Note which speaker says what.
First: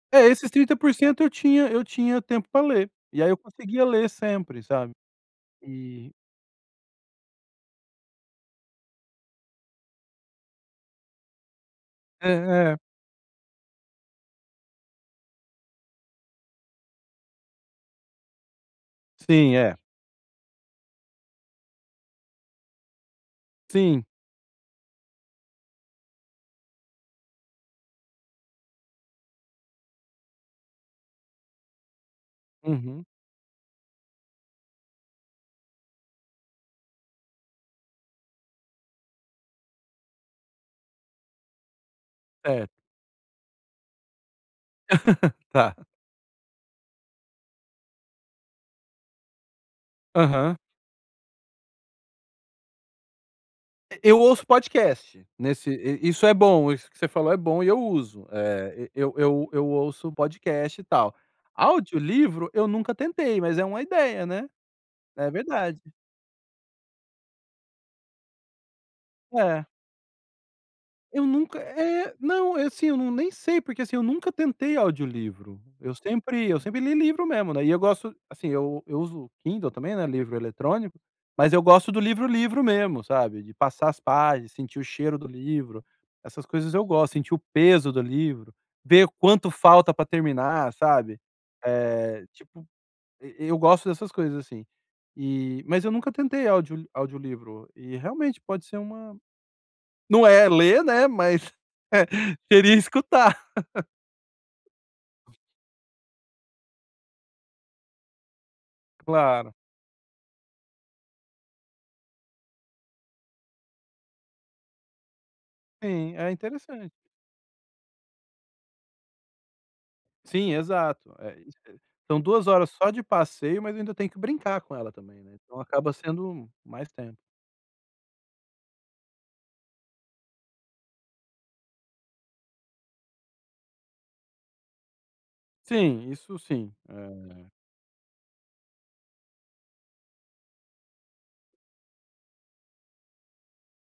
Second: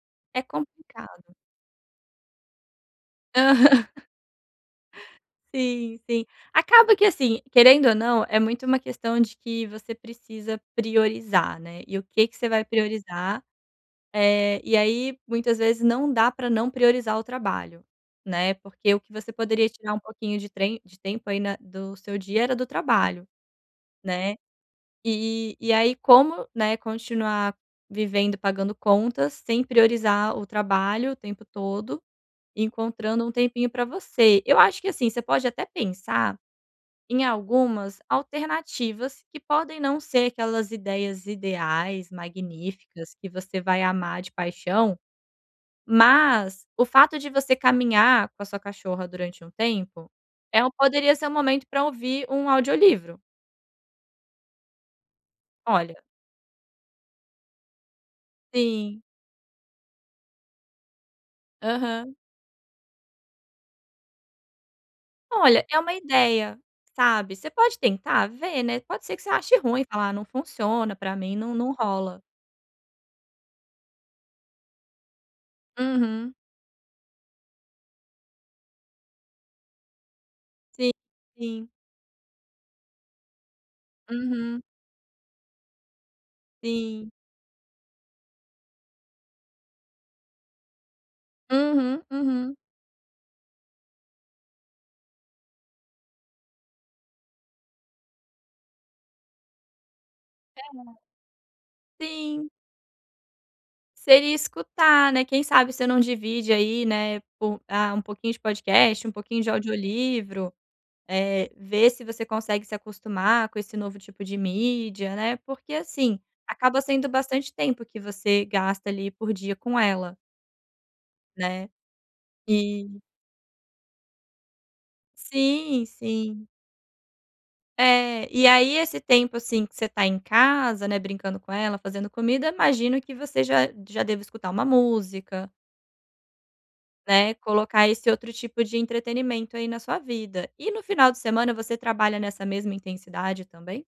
Speaker 1: É,
Speaker 2: É
Speaker 1: esses 30% eu
Speaker 2: complicado.
Speaker 1: tinha eu tinha tempo pra ler. E aí eu conseguia
Speaker 2: Aham.
Speaker 1: ler sempre, sabe?
Speaker 2: Sim,
Speaker 1: E
Speaker 2: sim. Acaba que, assim, querendo ou não, é muito uma questão de que você precisa priorizar, né? E o que
Speaker 1: É
Speaker 2: que você vai
Speaker 1: é.
Speaker 2: priorizar? Eh, e aí, muitas vezes, não dá pra não priorizar o trabalho, né? Porque o que você
Speaker 1: Sim,
Speaker 2: poderia
Speaker 1: é.
Speaker 2: tirar um pouquinho de trem de tempo aí na do seu dia era do trabalho,
Speaker 1: Sim.
Speaker 2: né? E e aí, como, né, continuar vivendo, pagando contas, sem priorizar o trabalho o tempo todo,
Speaker 1: Uhum.
Speaker 2: encontrando um tempinho pra você? Eu acho que, assim, você pode até pensar em algumas alternativas que podem não ser aquelas ideias ideais,
Speaker 1: É.
Speaker 2: magníficas, que você vai amar de paixão.
Speaker 1: Tá.
Speaker 2: Mas o fato de você caminhar com a sua cachorra durante um tempo
Speaker 1: Aham.
Speaker 2: é um poderia ser o momento pra ouvir um audiolivro.
Speaker 1: E eu ouço podcast. Nesse
Speaker 2: Olha.
Speaker 1: i isso é bom. Isso que você falou é bom e eu uso. Eh, e
Speaker 2: Sim.
Speaker 1: eu eu eu ouço podcast e tal.
Speaker 2: Aham.
Speaker 1: Audiolivro eu nunca tentei, mas é uma ideia, né? É
Speaker 2: Olha, é
Speaker 1: verdade.
Speaker 2: uma ideia, sabe. Você pode tentar vê, né. Pode ser que você ache
Speaker 1: É.
Speaker 2: ruim e falar: "Não funciona para
Speaker 1: Eu
Speaker 2: mim, não
Speaker 1: nunca
Speaker 2: não
Speaker 1: É,
Speaker 2: rola".
Speaker 1: não. Assim, eu não nem sei, porque, assim, eu nunca tentei audiolivro. Eu
Speaker 2: Uhum.
Speaker 1: sempre eu sempre li livro mesmo, né? E eu gosto assim, eu eu uso Kindle também, né, livro eletrônico. Mas eu
Speaker 2: Sim.
Speaker 1: gosto do livro, livro mesmo, sabe? De passar as páginas,
Speaker 2: Uhum.
Speaker 1: sentir o cheiro do livro. Essas coisas eu
Speaker 2: Sim.
Speaker 1: gosto. Sentir o peso do livro. Ver quanto falta pra terminar, sabe?
Speaker 2: Uhum.
Speaker 1: Eh,
Speaker 2: Uhum.
Speaker 1: tipo, eu eu gosto dessas coisas, assim. E mas eu nunca tentei audio audiolivro. E realmente pode ser uma não é ler,
Speaker 2: [unintelligible]
Speaker 1: né, mas
Speaker 2: Sim.
Speaker 1: seria escutar.
Speaker 2: Seria escutar, né, quem sabe você não divide aí, né, po ah, um pouquinho de podcast, um pouquinho de
Speaker 1: Claro.
Speaker 2: audiolivro, Eh, ver se você consegue se acostumar com esse novo tipo de mídia, né? Porque,
Speaker 1: Sim,
Speaker 2: assim,
Speaker 1: é
Speaker 2: acaba
Speaker 1: interessante.
Speaker 2: sendo bastante tempo que você gasta ali por dia com ela
Speaker 1: Sim, exato. É, isso
Speaker 2: né?
Speaker 1: aí são 2 horas
Speaker 2: E
Speaker 1: só de passeio, mas eu ainda tenho que brincar com ela também, né, então
Speaker 2: Sim,
Speaker 1: acaba
Speaker 2: sim.
Speaker 1: sendo mais tempo.
Speaker 2: É, e aí esse tempo, assim, que você está em casa, né, brincando com ela, fazendo comida, imagino que você já já deva escutar uma música
Speaker 1: Sim, isso sim,
Speaker 2: né.
Speaker 1: eh
Speaker 2: Colocar esse outro tipo de entretenimento aí na sua vida. E, no final de semana, você trabalha nessa mesma intensidade também?